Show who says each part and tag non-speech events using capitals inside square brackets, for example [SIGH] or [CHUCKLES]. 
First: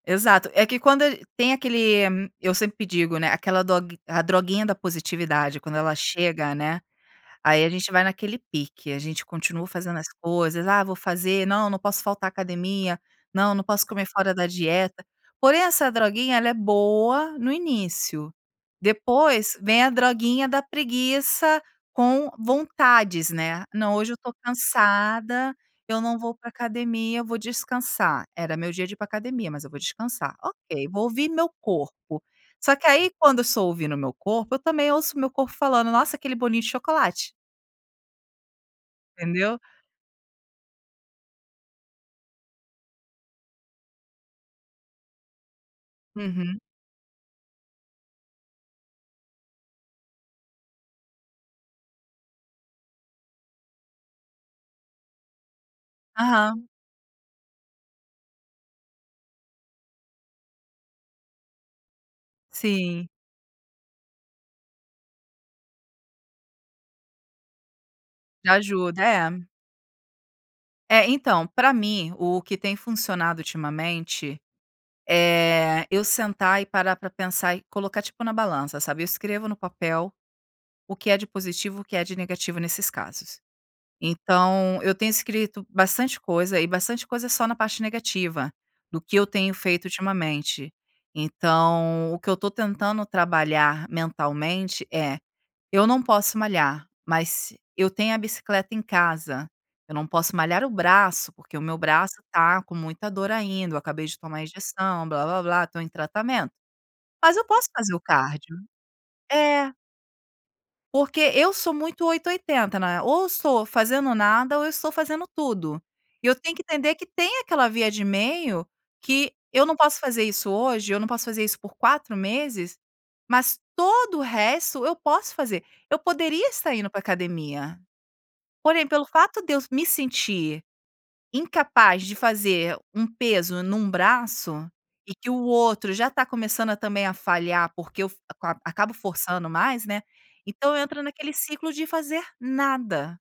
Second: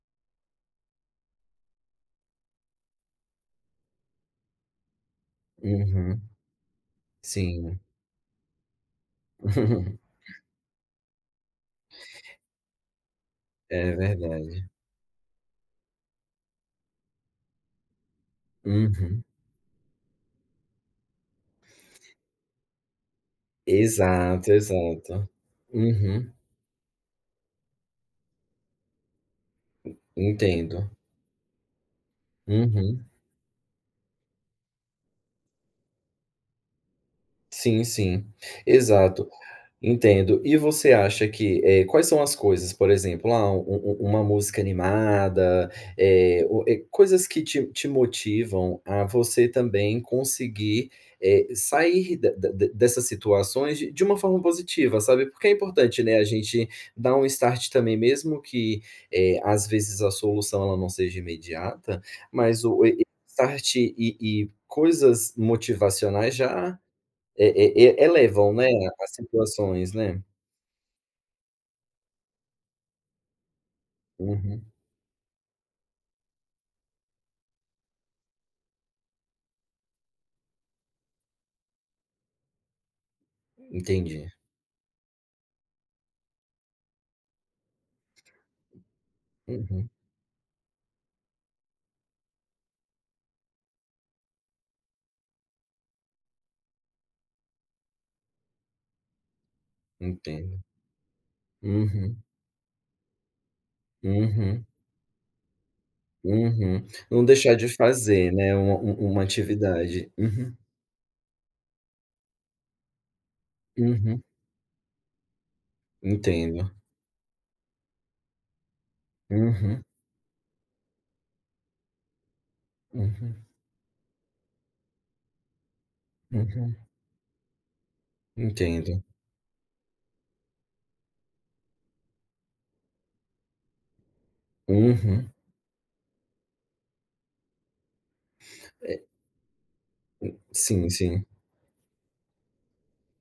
Speaker 1: Exato, é que quando a g tem aquele eu sempre digo, né, aquela dog a "droguinha da positividade". Quando ela
Speaker 2: Uhum.
Speaker 1: chega, né, aí a
Speaker 2: Sim.
Speaker 1: gente vai naquele pique, a gente continua fazendo
Speaker 2: [CHUCKLES]
Speaker 1: as coisas, “Ah, vou fazer", "Não, não posso faltar a academia", "Não, não posso
Speaker 2: É
Speaker 1: comer fora da
Speaker 2: verdade.
Speaker 1: dieta.”, porém, essa droguinha ela é boa no início.
Speaker 2: Uhum.
Speaker 1: Depois vem a droguinha da preguiça com vontades, né: “Não, hoje eu estou
Speaker 2: Exato, exato,
Speaker 1: cansada, eu não
Speaker 2: uhum.
Speaker 1: vou para a academia, eu vou descansar. Era meu dia de ir para a academia, mas eu vou descansar. Ok,
Speaker 2: Entendo.
Speaker 1: vou ouvir meu corpo.”, só que,
Speaker 2: Uhum.
Speaker 1: aí, quando eu estou ouvindo o meu corpo, eu também ouço o meu corpo falando: “Nossa, aquele bolinho de chocolate”.
Speaker 2: Sim, sim, exato,
Speaker 1: Entendeu?
Speaker 2: entendo. E você acha que, eh, quais são as coisas, por exemplo, ah, um-um uma música animada, eh,
Speaker 1: Uhum.
Speaker 2: ou, eh, coisas que te te motivam a você também conseguir, eh, sair de de dessas situações de de uma forma positiva, sabe? Porque é importante, né, a
Speaker 1: Aham.
Speaker 2: gente dar um start também, mesmo que, eh, às vezes, a solução ela não seja imediata, mas o e e
Speaker 1: Sim.
Speaker 2: start e e coisas motivacionais já e e
Speaker 1: Já
Speaker 2: elevam, né,
Speaker 1: ajuda,
Speaker 2: as
Speaker 1: é.
Speaker 2: situações, né?
Speaker 1: É, então, para mim, o que tem funcionado ultimamente
Speaker 2: Uhum.
Speaker 1: é: Eu sentar e parar para pensar e colocar, tipo, na balança, sabe. Eu escrevo no papel o que é de positivo e o que é de negativo nesses casos.
Speaker 2: Entendi.
Speaker 1: Então eu tenho escrito bastante coisa, e bastante coisa só na parte negativa do que eu tenho feito
Speaker 2: Uhum.
Speaker 1: ultimamente. Então o que eu estou tentando trabalhar mentalmente é: "Eu não posso malhar, mas eu tenho a bicicleta em casa. Eu não posso
Speaker 2: Entendo.
Speaker 1: malhar o braço, porque o meu braço
Speaker 2: Uhum.
Speaker 1: está com muita dor ainda. Eu acabei de tomar
Speaker 2: Uhum.
Speaker 1: injeção, "blá-blá-blá.", estou em tratamento.
Speaker 2: Uhum. Não
Speaker 1: Mas eu
Speaker 2: deixar de
Speaker 1: posso fazer o
Speaker 2: fazer, né,
Speaker 1: cardio."
Speaker 2: um um uma
Speaker 1: É.
Speaker 2: atividade. Uhum.
Speaker 1: Porque eu sou muito 8 ou 80, né. Ou eu estou fazendo
Speaker 2: Uhum.
Speaker 1: nada ou eu estou fazendo tudo. E eu tenho que
Speaker 2: Entendo.
Speaker 1: entender que tem aquela via de meio, que eu não
Speaker 2: Uhum.
Speaker 1: posso fazer isso hoje, eu não posso fazer isso por 4 meses,
Speaker 2: Uhum.
Speaker 1: mas todo o resto eu posso fazer. Eu poderia estar
Speaker 2: Uhum.
Speaker 1: indo para a academia. Porém,
Speaker 2: Entendo.
Speaker 1: pelo fato de eu me sentir incapaz de fazer um peso em um braço, e que
Speaker 2: Uhum.
Speaker 1: o outro já está começando também a falhar, porque eu f acabo acabo
Speaker 2: É
Speaker 1: forçando mais, né, então eu
Speaker 2: Sim,
Speaker 1: entro
Speaker 2: sim.
Speaker 1: naquele ciclo de fazer nada.